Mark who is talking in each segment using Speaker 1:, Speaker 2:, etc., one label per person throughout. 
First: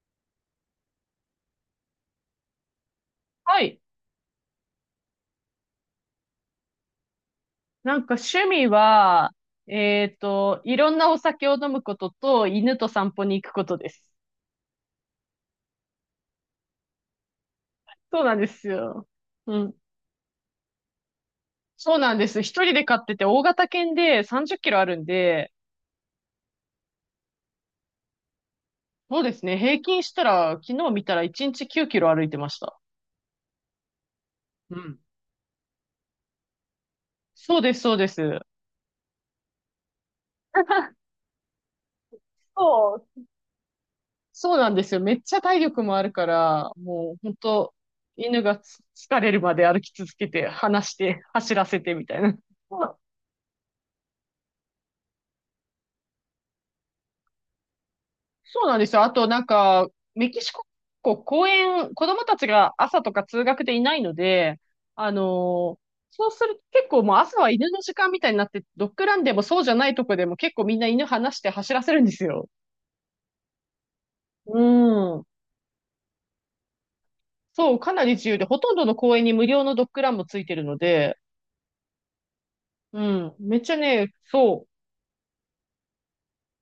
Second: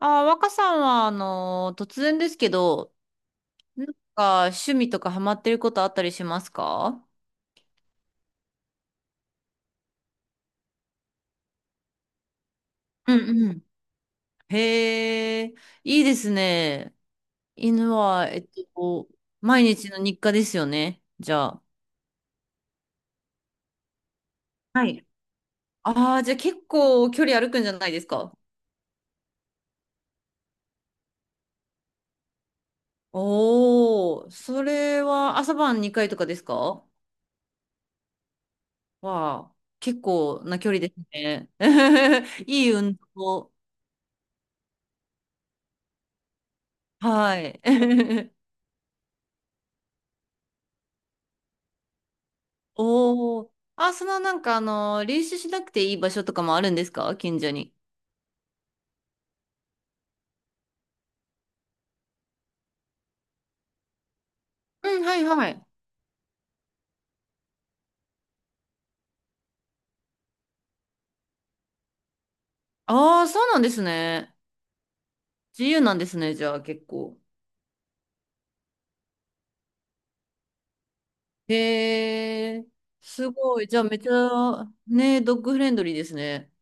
Speaker 1: 若さんは、突然ですけど、
Speaker 2: はい。
Speaker 1: なん趣味とかハマってることあったりしますか？
Speaker 2: なんか趣味は、いろんなお酒を飲むことと、犬と散
Speaker 1: う
Speaker 2: 歩に
Speaker 1: ん
Speaker 2: 行く
Speaker 1: う
Speaker 2: こ
Speaker 1: ん。
Speaker 2: とです。
Speaker 1: へえ、いいですね。犬
Speaker 2: そう
Speaker 1: は、
Speaker 2: なんですよ。
Speaker 1: と、
Speaker 2: う
Speaker 1: 毎
Speaker 2: ん。
Speaker 1: 日の日課ですよね、じゃあ。
Speaker 2: そうなんです。一人で飼ってて、大型犬で30キロあ
Speaker 1: は
Speaker 2: るん
Speaker 1: い。
Speaker 2: で、
Speaker 1: ああ、じゃあ結構距離歩くんじゃないですか？
Speaker 2: そうですね。平均したら、昨日見たら1日9キロ歩いてました。
Speaker 1: おー、そ
Speaker 2: うん。
Speaker 1: れは朝晩2回とかですか？
Speaker 2: そうです、そうです。
Speaker 1: わあ、結構な距離です ね。いい運
Speaker 2: そう、
Speaker 1: 動。
Speaker 2: そうなんですよ。めっちゃ体力もあるから、もう本
Speaker 1: はい。
Speaker 2: 当 犬が疲れるまで歩き続けて、離して、走らせてみたいな。
Speaker 1: おお。練習しなくていい場所とかもあるんですか、近所に。
Speaker 2: そうなんですよ。あと、なんか、メキシコ、こう公園、子供たちが朝とか通学でいないので、
Speaker 1: うん、
Speaker 2: あ
Speaker 1: は
Speaker 2: の
Speaker 1: いはい。
Speaker 2: ーそうすると結構もう朝は犬の時間みたいになって、ドッグランでもそうじゃないとこでも結構みんな犬離して走らせるんですよ。
Speaker 1: ああ、そうなんですね。
Speaker 2: うん。
Speaker 1: 自由なんですね、じゃあ結構。
Speaker 2: そう、かなり自由で、ほとんどの公園に無料のドッグランもついてるので、
Speaker 1: へえ、
Speaker 2: う
Speaker 1: す
Speaker 2: ん。めっ
Speaker 1: ごい。
Speaker 2: ちゃ
Speaker 1: じゃあめっ
Speaker 2: ね、
Speaker 1: ちゃ、
Speaker 2: そう。
Speaker 1: ね、ドッグフレンドリーですね。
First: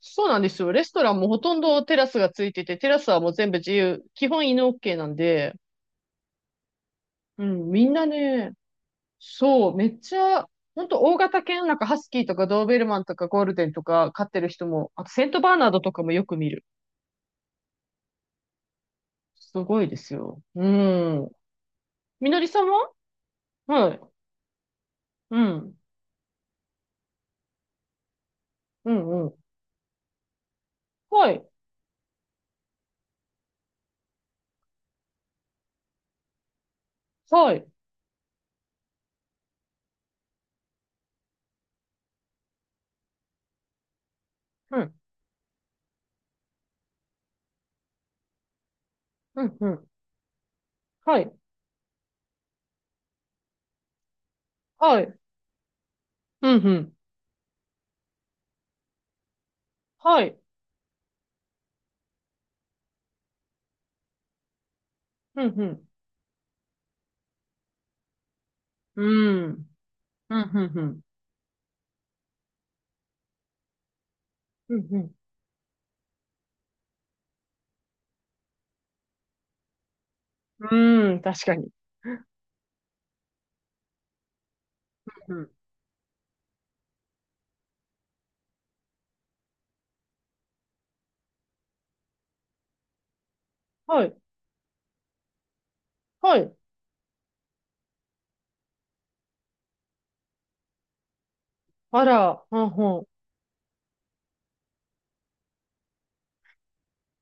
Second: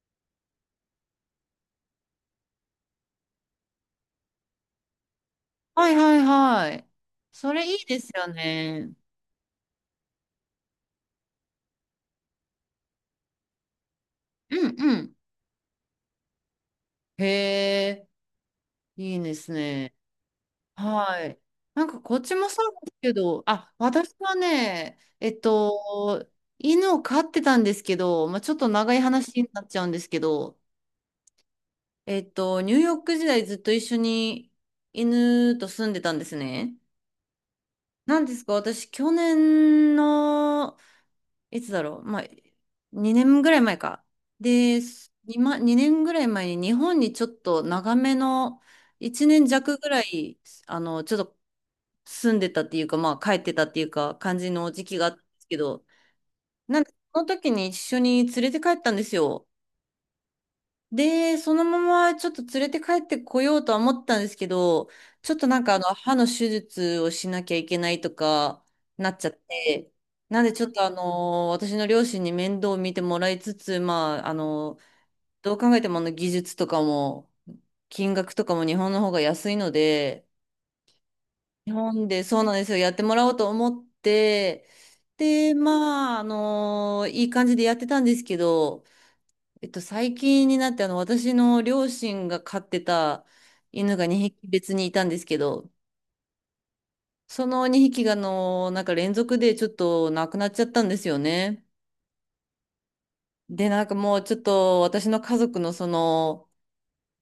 Speaker 2: そうなんですよ。レストランもほとんどテラスがついてて、テラスはもう全部自由。基本犬 OK なんで、
Speaker 1: はいはいはい。
Speaker 2: う
Speaker 1: そ
Speaker 2: ん、
Speaker 1: れい
Speaker 2: み
Speaker 1: い
Speaker 2: ん
Speaker 1: で
Speaker 2: な
Speaker 1: すよ
Speaker 2: ね、
Speaker 1: ね。
Speaker 2: そう、めっちゃ、ほんと大型犬、なんかハスキーとかドーベルマンとかゴールデンとか飼ってる
Speaker 1: う
Speaker 2: 人
Speaker 1: ん
Speaker 2: も、
Speaker 1: う
Speaker 2: あと
Speaker 1: ん。
Speaker 2: セントバーナードとかもよく見る。
Speaker 1: へえ、いいです
Speaker 2: すごい
Speaker 1: ね。
Speaker 2: ですよ。う
Speaker 1: は
Speaker 2: ん。
Speaker 1: い。こっ
Speaker 2: み
Speaker 1: ち
Speaker 2: のり
Speaker 1: も
Speaker 2: さん
Speaker 1: そう
Speaker 2: は、
Speaker 1: ですけど、あ、
Speaker 2: はい。
Speaker 1: 私はね、
Speaker 2: うん。
Speaker 1: 犬を飼ってたんですけど、まあ、ちょっと
Speaker 2: う
Speaker 1: 長い
Speaker 2: ん、うん。
Speaker 1: 話になっちゃうんですけど、
Speaker 2: はい。
Speaker 1: ニューヨーク時代ずっと一緒に犬と住んでたんですね。
Speaker 2: はい。
Speaker 1: なんですか、私、去年の、いつだろう、まあ、2年ぐらい前か。
Speaker 2: う
Speaker 1: で、
Speaker 2: ん。
Speaker 1: 今、2年ぐらい前に日本にちょっと長めの、1
Speaker 2: う
Speaker 1: 年
Speaker 2: ん、う
Speaker 1: 弱
Speaker 2: ん。
Speaker 1: ぐらい、あの、ち
Speaker 2: は
Speaker 1: ょっ
Speaker 2: い。
Speaker 1: と住んでたっていうか、まあ帰ってたっていうか、感じの時期
Speaker 2: は
Speaker 1: があった
Speaker 2: い。
Speaker 1: んですけど、
Speaker 2: うん、う
Speaker 1: なんで、
Speaker 2: ん。
Speaker 1: その時に一緒に連れて帰ったんですよ。
Speaker 2: はい。
Speaker 1: で、そのままちょっと連れて帰ってこようとは思ったんですけど、ちょっ
Speaker 2: う
Speaker 1: と
Speaker 2: ん、
Speaker 1: な
Speaker 2: う
Speaker 1: んかあの、
Speaker 2: ん。
Speaker 1: 歯の手術をしなきゃいけないとか、
Speaker 2: う
Speaker 1: なっちゃっ
Speaker 2: ん。
Speaker 1: て、
Speaker 2: う
Speaker 1: なん
Speaker 2: ん、
Speaker 1: でちょ
Speaker 2: う
Speaker 1: っ
Speaker 2: ん、う
Speaker 1: とあ
Speaker 2: ん。
Speaker 1: の、私の両親に面倒を見てもらいつつ、
Speaker 2: うん、う
Speaker 1: どう考えても技術とかも、金額とかも日本の方が安いので、
Speaker 2: ん。うん、確かに。
Speaker 1: 日本でそうなんですよ。やってもらおうと思って、
Speaker 2: うん。
Speaker 1: で、まあ、いい感じでやってたんですけど、最近になって、私の両親が飼ってた犬
Speaker 2: は
Speaker 1: が
Speaker 2: い。
Speaker 1: 2匹別にいたんですけど、
Speaker 2: はい。
Speaker 1: その2匹が、連続でちょっと亡くなっちゃったんですよね。
Speaker 2: あら、うん、う
Speaker 1: で、なんかもうちょっと私の家族のその、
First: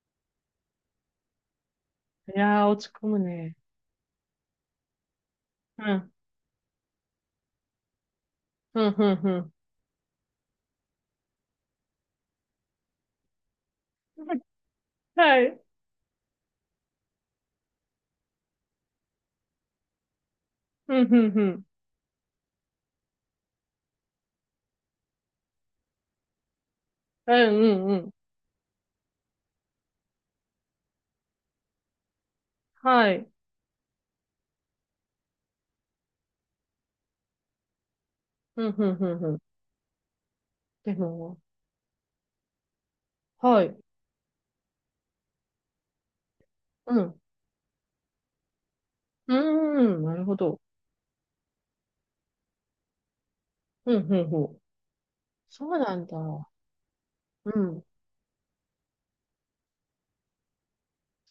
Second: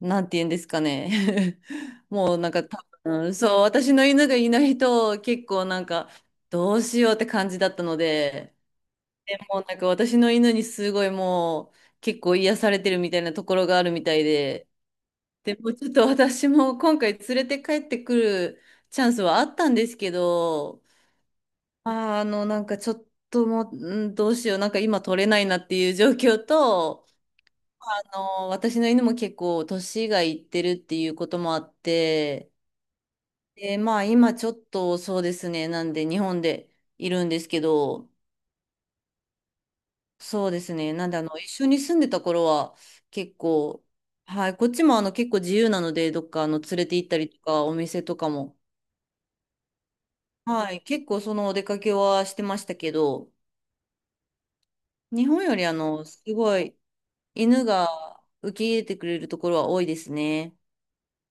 Speaker 1: なんて言うんですかね。
Speaker 2: ん。
Speaker 1: もう
Speaker 2: いやー、
Speaker 1: 多
Speaker 2: 落ち込む
Speaker 1: 分、
Speaker 2: ね。
Speaker 1: そう、私の犬がいないと結構
Speaker 2: うん。
Speaker 1: どうしようって感じだったので、
Speaker 2: うん、うん、う
Speaker 1: で
Speaker 2: ん。
Speaker 1: もう私の犬にすごいもう結構癒されてるみたいなところがあるみたいで、
Speaker 2: は
Speaker 1: で
Speaker 2: い。
Speaker 1: もうちょっと私も今回連れて帰ってくるチャンスはあったんですけど、
Speaker 2: うん、うん、うん。
Speaker 1: あー、あのなんかちょっともう、うん、どうしよう、今取れないなっていう状況と、
Speaker 2: うん、うん、うん。
Speaker 1: 私の犬も結構年がいってるっていうこともあって、
Speaker 2: はい。
Speaker 1: で、まあ今ちょっとそうですね、なんで日本でいるんですけど、
Speaker 2: うん、うん、うん、うん。
Speaker 1: そうですね、
Speaker 2: で
Speaker 1: なんであの、
Speaker 2: も、
Speaker 1: 一緒に住んでた頃は結
Speaker 2: はい。
Speaker 1: 構、はい、こっちも結構自由なので、どっか連れ
Speaker 2: う
Speaker 1: て行った
Speaker 2: ん。
Speaker 1: りとか、お店とかも、
Speaker 2: うーん、なるほど。
Speaker 1: はい、結構そのお出かけはしてましたけど、
Speaker 2: うん、うん、うん。
Speaker 1: 日本より
Speaker 2: そうなん
Speaker 1: す
Speaker 2: だ。
Speaker 1: ごい
Speaker 2: う
Speaker 1: 犬
Speaker 2: ん。
Speaker 1: が受け入れてくれるところは多いですね。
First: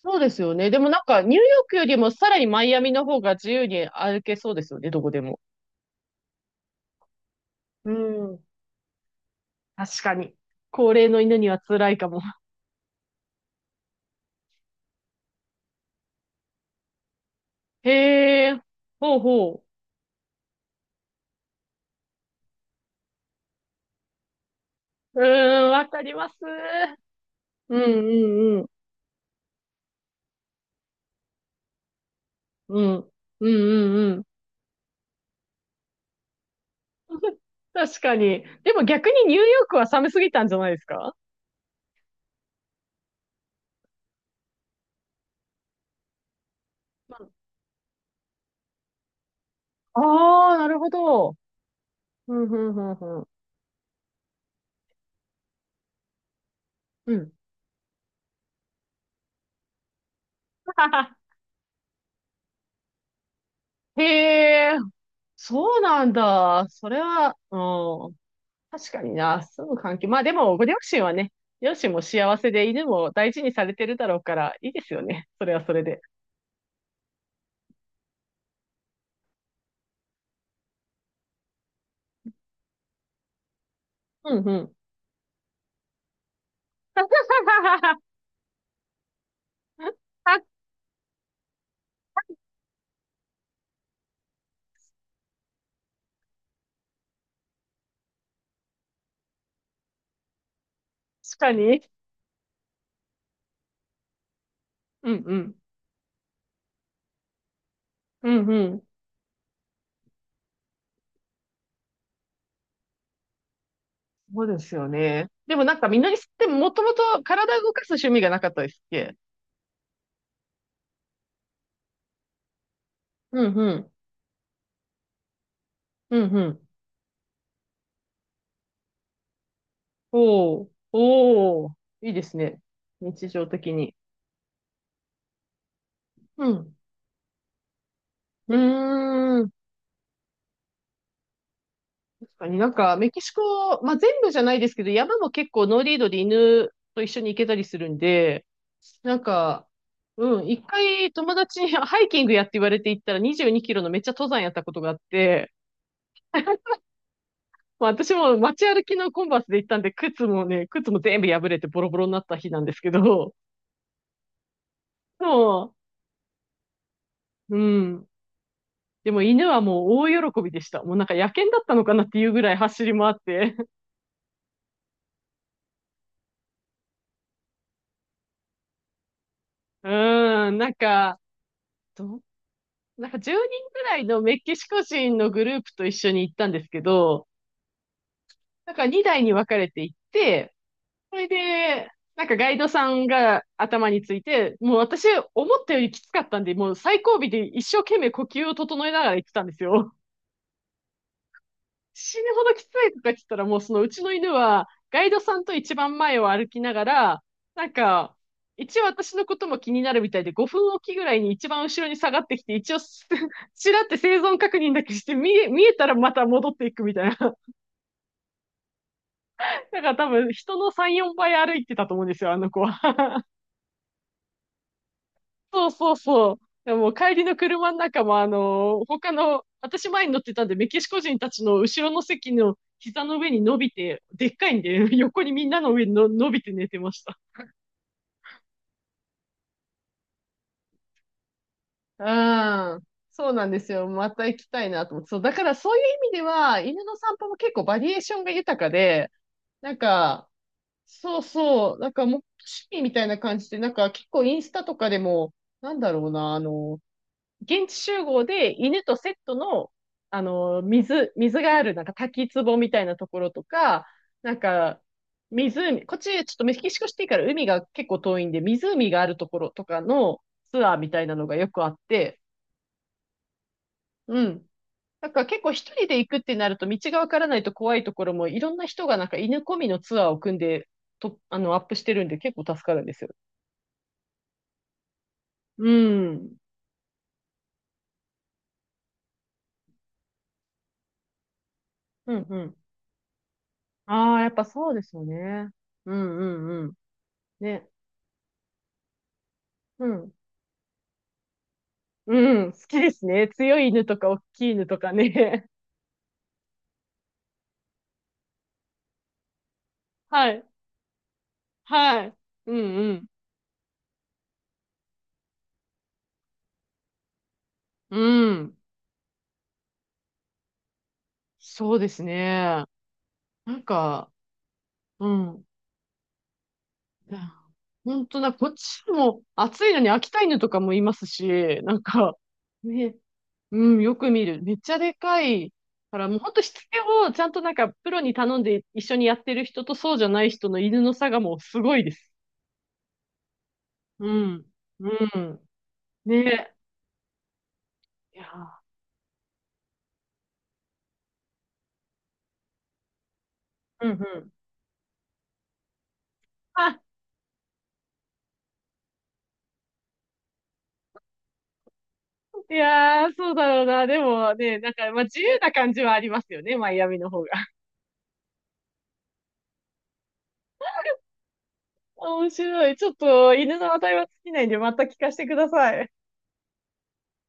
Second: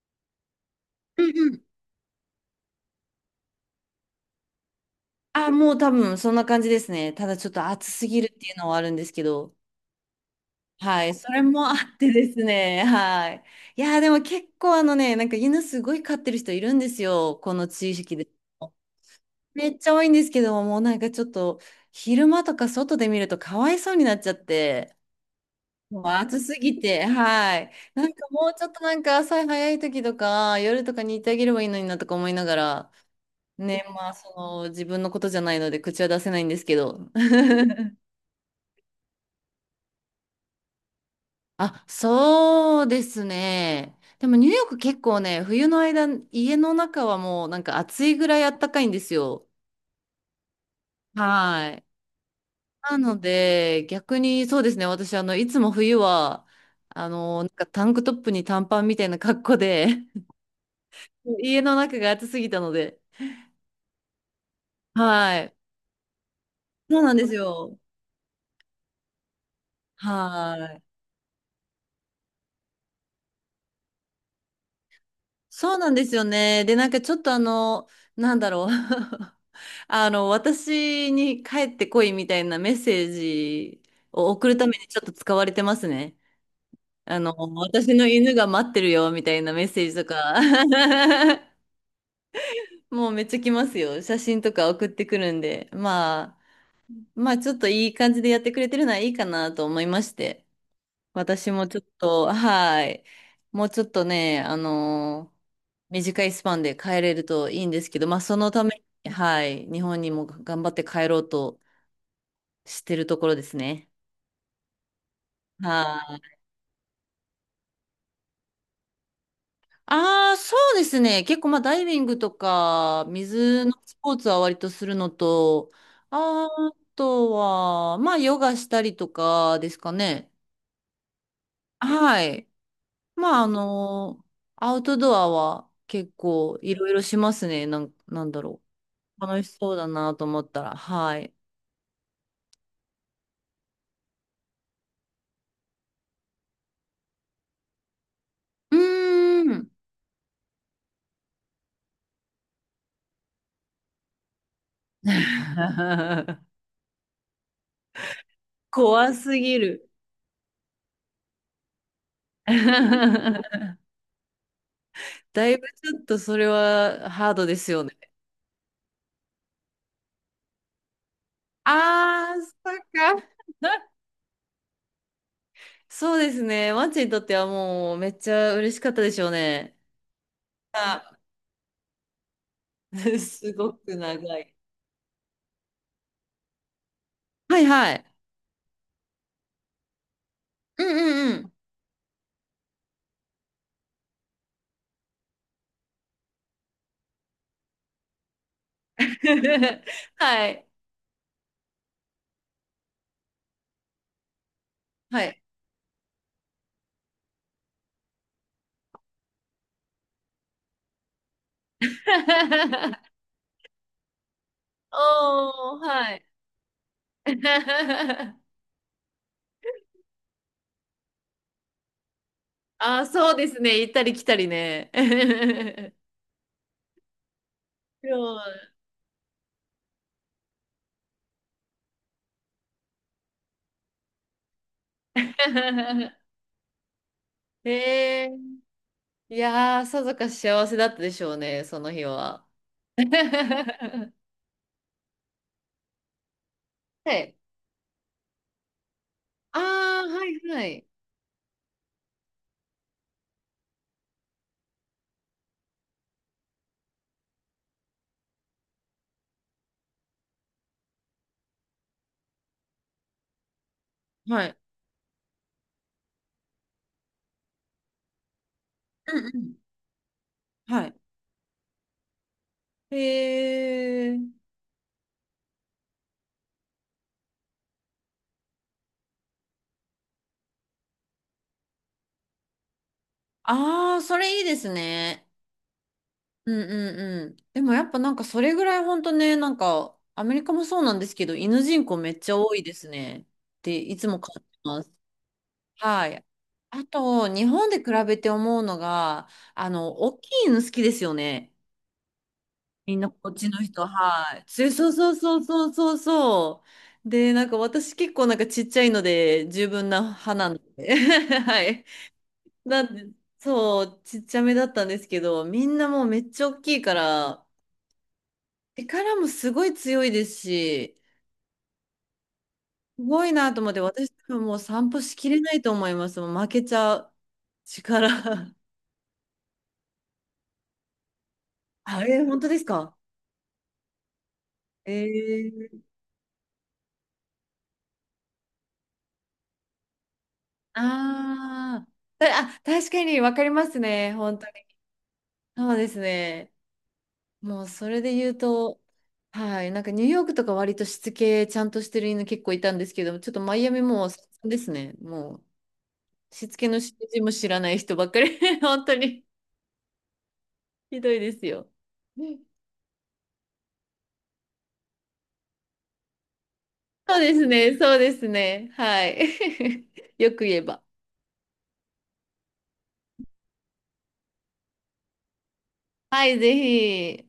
Speaker 2: そうですよね。でもなんか、
Speaker 1: う
Speaker 2: ニュー
Speaker 1: ん
Speaker 2: ヨー
Speaker 1: うん。
Speaker 2: クよりもさらにマイアミの方が自由に歩けそうですよね、どこでも。
Speaker 1: あ、もう多分そんな感じですね。ただちょっと暑
Speaker 2: う
Speaker 1: すぎるっ
Speaker 2: ん。
Speaker 1: ていうのはあるんですけど。
Speaker 2: 確かに。高
Speaker 1: は
Speaker 2: 齢
Speaker 1: い。
Speaker 2: の
Speaker 1: そ
Speaker 2: 犬
Speaker 1: れ
Speaker 2: には
Speaker 1: もあ
Speaker 2: 辛い
Speaker 1: っ
Speaker 2: か
Speaker 1: て
Speaker 2: も。
Speaker 1: ですね。はい。いやー、でも結構犬すごい飼ってる人いるんですよ、この地域で。
Speaker 2: へえ、ほうほ
Speaker 1: めっちゃ多いんですけども、もうなんかちょっと昼間とか外で見るとかわいそうになっちゃって。
Speaker 2: う。うーん、わか
Speaker 1: もう
Speaker 2: ります。
Speaker 1: 暑すぎて、はい。
Speaker 2: うん、う
Speaker 1: なんかもう
Speaker 2: ん、う
Speaker 1: ちょ
Speaker 2: ん。
Speaker 1: っとなんか朝早い時とか夜とかに行ってあげればいいのになとか思いなが
Speaker 2: う
Speaker 1: ら、
Speaker 2: ん、う
Speaker 1: ね、
Speaker 2: ん、
Speaker 1: まあ
Speaker 2: うん、
Speaker 1: その自分のことじゃないので口は出せないんですけど。
Speaker 2: 確かに。でも逆にニューヨークは寒すぎたんじゃないですか？
Speaker 1: あ、そうですね。でもニューヨーク結構ね、冬の間、家の中はもう暑いぐらい暖かいんですよ。
Speaker 2: ああー、なるほど。
Speaker 1: はい。
Speaker 2: うん、うん、う
Speaker 1: な
Speaker 2: ん、
Speaker 1: の
Speaker 2: うん。
Speaker 1: で、逆にそうですね、私、いつも冬は、
Speaker 2: うん。
Speaker 1: タンクトップに短パンみたいな格好で 家の中が暑すぎたので、
Speaker 2: へえ、
Speaker 1: はい。
Speaker 2: そうなんだ。そ
Speaker 1: そ
Speaker 2: れ
Speaker 1: うなんです
Speaker 2: は、
Speaker 1: よ。
Speaker 2: うん。確かにな。住む環境。まあでも、ご
Speaker 1: は
Speaker 2: 両
Speaker 1: い。
Speaker 2: 親はね、両親も幸せで犬も大事にされてるだろうから、いいですよね。それはそ
Speaker 1: そう
Speaker 2: れ
Speaker 1: なん
Speaker 2: で。
Speaker 1: ですよね。で、なんかちょっとあの、なんだろう。私に帰ってこいみたいなメッセージを
Speaker 2: うん、
Speaker 1: 送
Speaker 2: う
Speaker 1: るた
Speaker 2: ん。
Speaker 1: めにちょっと使われてますね。私 の犬が待ってるよみたいなメッセージとか。
Speaker 2: 確
Speaker 1: もうめっちゃ来ますよ。写真とか送ってくるんで。まあ、まあちょっといい感じでやってくれてるのはいいかなと思いまして。私
Speaker 2: か
Speaker 1: もちょ
Speaker 2: に。
Speaker 1: っと、はい。もうちょっとね、
Speaker 2: うん、うん。
Speaker 1: 短いスパンで帰れるといいんですけど、まあ、
Speaker 2: う
Speaker 1: そ
Speaker 2: ん、
Speaker 1: の
Speaker 2: う
Speaker 1: ため
Speaker 2: ん。
Speaker 1: に、はい。日本にも頑張って帰ろうとしてるところですね。
Speaker 2: そうですよね。でもなんか
Speaker 1: は
Speaker 2: みのりさんっ
Speaker 1: い。
Speaker 2: てもともと体動かす趣味がなかったですっけ？
Speaker 1: ああ、そうですね。結構、まあ、ダイビングとか、
Speaker 2: うん
Speaker 1: 水
Speaker 2: う
Speaker 1: の
Speaker 2: ん。
Speaker 1: スポーツは割とするのと、
Speaker 2: うんう
Speaker 1: あ
Speaker 2: ん。
Speaker 1: とは、まあ、ヨガしたりとかですかね。
Speaker 2: おー、おー、いいで
Speaker 1: は
Speaker 2: す
Speaker 1: い。
Speaker 2: ね。日
Speaker 1: まあ、
Speaker 2: 常
Speaker 1: あ
Speaker 2: 的に。
Speaker 1: の、アウトドアは結
Speaker 2: う
Speaker 1: 構
Speaker 2: ん。
Speaker 1: いろいろしますね。なんだ
Speaker 2: う
Speaker 1: ろう。
Speaker 2: ー
Speaker 1: 楽
Speaker 2: ん。
Speaker 1: しそうだなと思ったら、はい。
Speaker 2: 確かになんかメキシコ、まあ、全部じゃないですけど、山も結構ノーリードで犬と一緒に行けたりするんで、
Speaker 1: う
Speaker 2: なん
Speaker 1: ー
Speaker 2: か、
Speaker 1: ん。
Speaker 2: うん、一回友達にハイキングやって言われて行ったら22キロのめっちゃ登山やったことがあって、まあ、私も街歩きの
Speaker 1: 怖
Speaker 2: コン
Speaker 1: す
Speaker 2: バースで
Speaker 1: ぎ
Speaker 2: 行ったん
Speaker 1: る。
Speaker 2: で、靴も全部破れてボロボロになった日なんですけど、
Speaker 1: だいぶ
Speaker 2: も
Speaker 1: ちょっとそれはハードで
Speaker 2: う、
Speaker 1: す
Speaker 2: う
Speaker 1: よね。
Speaker 2: ん。でも犬はもう大喜びでした。もうなんか野犬だったのかなっていう
Speaker 1: あ
Speaker 2: ぐ
Speaker 1: ー、
Speaker 2: らい
Speaker 1: そっ
Speaker 2: 走り回っ
Speaker 1: か。
Speaker 2: て。
Speaker 1: そうですね。マッチにとってはもうめっちゃ嬉しかったでしょうね。
Speaker 2: うん、
Speaker 1: あ、
Speaker 2: ど、なんか 10
Speaker 1: す
Speaker 2: 人
Speaker 1: ご
Speaker 2: ぐ
Speaker 1: く
Speaker 2: らいの
Speaker 1: 長
Speaker 2: メ
Speaker 1: い。
Speaker 2: キシコ人のグループと一緒に行ったんですけど、
Speaker 1: はいはい。
Speaker 2: なんか2台に分かれて行って、
Speaker 1: うん
Speaker 2: それ
Speaker 1: うんうん。
Speaker 2: で、なんかガイドさんが頭について、もう私思ったよりきつかったんで、もう最後尾で一生懸命呼吸を整えながら行ってたんです よ。
Speaker 1: はい。
Speaker 2: 死ぬほどきついとか言ってたら、もうそのうちの犬は、ガイド
Speaker 1: は
Speaker 2: さ
Speaker 1: い。
Speaker 2: んと一番前を歩きながら、なんか、一応私のことも気になるみたいで、5分おきぐらいに一番後ろに下がってきて、一応ちらって生存確認だけして、見え、見え
Speaker 1: おー、
Speaker 2: たらま
Speaker 1: は
Speaker 2: た
Speaker 1: い。
Speaker 2: 戻っていくみたいな。だから多分、人の3、4倍歩いてたと思うんですよ、あの子は。
Speaker 1: あー、そうですね。行ったり来たりね。
Speaker 2: そうそう そう。でも帰りの車の中
Speaker 1: そ
Speaker 2: も、あ
Speaker 1: う。
Speaker 2: のー他の、私前に乗ってたんで、メキシコ人たちの後ろの席の膝の上に伸びて、でっかいんで、横にみんなの上にの 伸びて寝てました。
Speaker 1: へえ。いやー、さぞかし幸せだったでしょうね、その日は。
Speaker 2: うん。そうなんですよ。ま
Speaker 1: は
Speaker 2: た行きたいなと思って。そう、だからそういう意味では、犬の散歩
Speaker 1: い。
Speaker 2: も結構バリエーションが豊かで、
Speaker 1: あ
Speaker 2: なん
Speaker 1: あ、は
Speaker 2: か、
Speaker 1: いはい。
Speaker 2: そうそう、なんかもう趣味みたいな感じで、なんか結構インスタとかでも、なんだろうな、現地集合で犬とセットの、水がある、なんか滝壺みたいなところとか、なん
Speaker 1: はい。
Speaker 2: か、湖、こっちちょっとメキシコシティから海が結構遠いんで、湖がある
Speaker 1: うん
Speaker 2: とこ
Speaker 1: う
Speaker 2: ろ
Speaker 1: ん。
Speaker 2: とかのツアー
Speaker 1: は
Speaker 2: み
Speaker 1: い。
Speaker 2: たいなのがよくあって、
Speaker 1: へえ。
Speaker 2: うん。なんか結構一人で行くってなると道がわからないと怖いところもいろんな人がなんか犬込みのツアーを組んでと、アップしてるんで結構助かるんですよ。
Speaker 1: ああ、それいいですね。
Speaker 2: うん。
Speaker 1: うんうんうん。でもやっぱそれぐらい本当ね、アメリカもそうなんですけど、犬人口め
Speaker 2: う
Speaker 1: っ
Speaker 2: ん
Speaker 1: ち
Speaker 2: う
Speaker 1: ゃ多
Speaker 2: ん。
Speaker 1: いですねっていつ
Speaker 2: あ
Speaker 1: も
Speaker 2: あ、やっ
Speaker 1: 感
Speaker 2: ぱ
Speaker 1: じ
Speaker 2: そうで
Speaker 1: ます。
Speaker 2: すよね。う
Speaker 1: は
Speaker 2: んう
Speaker 1: い。
Speaker 2: んうん。
Speaker 1: あと、日
Speaker 2: ね。
Speaker 1: 本で比べて思うのが、
Speaker 2: うん。
Speaker 1: 大きい犬好きですよね、
Speaker 2: うん、好きで
Speaker 1: みん
Speaker 2: す
Speaker 1: な
Speaker 2: ね。
Speaker 1: こっち
Speaker 2: 強
Speaker 1: の
Speaker 2: い犬
Speaker 1: 人、
Speaker 2: とか大
Speaker 1: はい。
Speaker 2: きい犬
Speaker 1: そう
Speaker 2: と
Speaker 1: そ
Speaker 2: か
Speaker 1: うそうそう
Speaker 2: ね。
Speaker 1: そうそうそう。で、私結構ちっちゃいので十分な
Speaker 2: は
Speaker 1: 派
Speaker 2: い。
Speaker 1: なんで。はい。
Speaker 2: はい。うん
Speaker 1: な
Speaker 2: う
Speaker 1: ん
Speaker 2: ん。
Speaker 1: で、そう、ちっちゃめだったんですけど、みんなもうめっちゃ大きいから、
Speaker 2: うん。
Speaker 1: 力もすごい強いですし、
Speaker 2: そうですね。
Speaker 1: すごいな
Speaker 2: な
Speaker 1: と
Speaker 2: ん
Speaker 1: 思って、私
Speaker 2: か、
Speaker 1: 多分もう散歩
Speaker 2: う
Speaker 1: しきれ
Speaker 2: ん。
Speaker 1: ないと思います。もう負けちゃう。
Speaker 2: 本
Speaker 1: 力。
Speaker 2: 当だ、こっ ちも暑いのに秋田犬とかもいますし、なん
Speaker 1: あ
Speaker 2: か、
Speaker 1: れ、え本当です
Speaker 2: ね、
Speaker 1: か？
Speaker 2: うん、よく見る。めっちゃ
Speaker 1: え
Speaker 2: でかい。
Speaker 1: ー、
Speaker 2: から、もう本当しつけをちゃんとなんかプロに頼んで一緒にやってる人とそうじゃない人の犬の差がもうすごい
Speaker 1: あー
Speaker 2: です。
Speaker 1: たあ、確かに分かります
Speaker 2: う
Speaker 1: ね、本当
Speaker 2: ん。
Speaker 1: に。
Speaker 2: うん。
Speaker 1: そうですね。
Speaker 2: ね。
Speaker 1: もうそれで
Speaker 2: いや
Speaker 1: 言うと、はい、ニューヨークとか割としつけちゃんとしてる犬結構いたんですけど、ちょっとマイアミ
Speaker 2: ー、うんう
Speaker 1: もう散
Speaker 2: ん。
Speaker 1: 々ですね。もうしつけの指
Speaker 2: あ
Speaker 1: 示も知らない人ばっかり。本当にひどいですよ。
Speaker 2: いやー、そうだろうな。でもね、なんか、まあ、自由な感じはありますよね、マイアミの
Speaker 1: そ
Speaker 2: 方
Speaker 1: う
Speaker 2: が。
Speaker 1: です ね、そうですね。はい。よく言えば。
Speaker 2: 面白い。ちょっと、犬の値は尽きないんで、また聞かせてください。
Speaker 1: はい、ぜひ。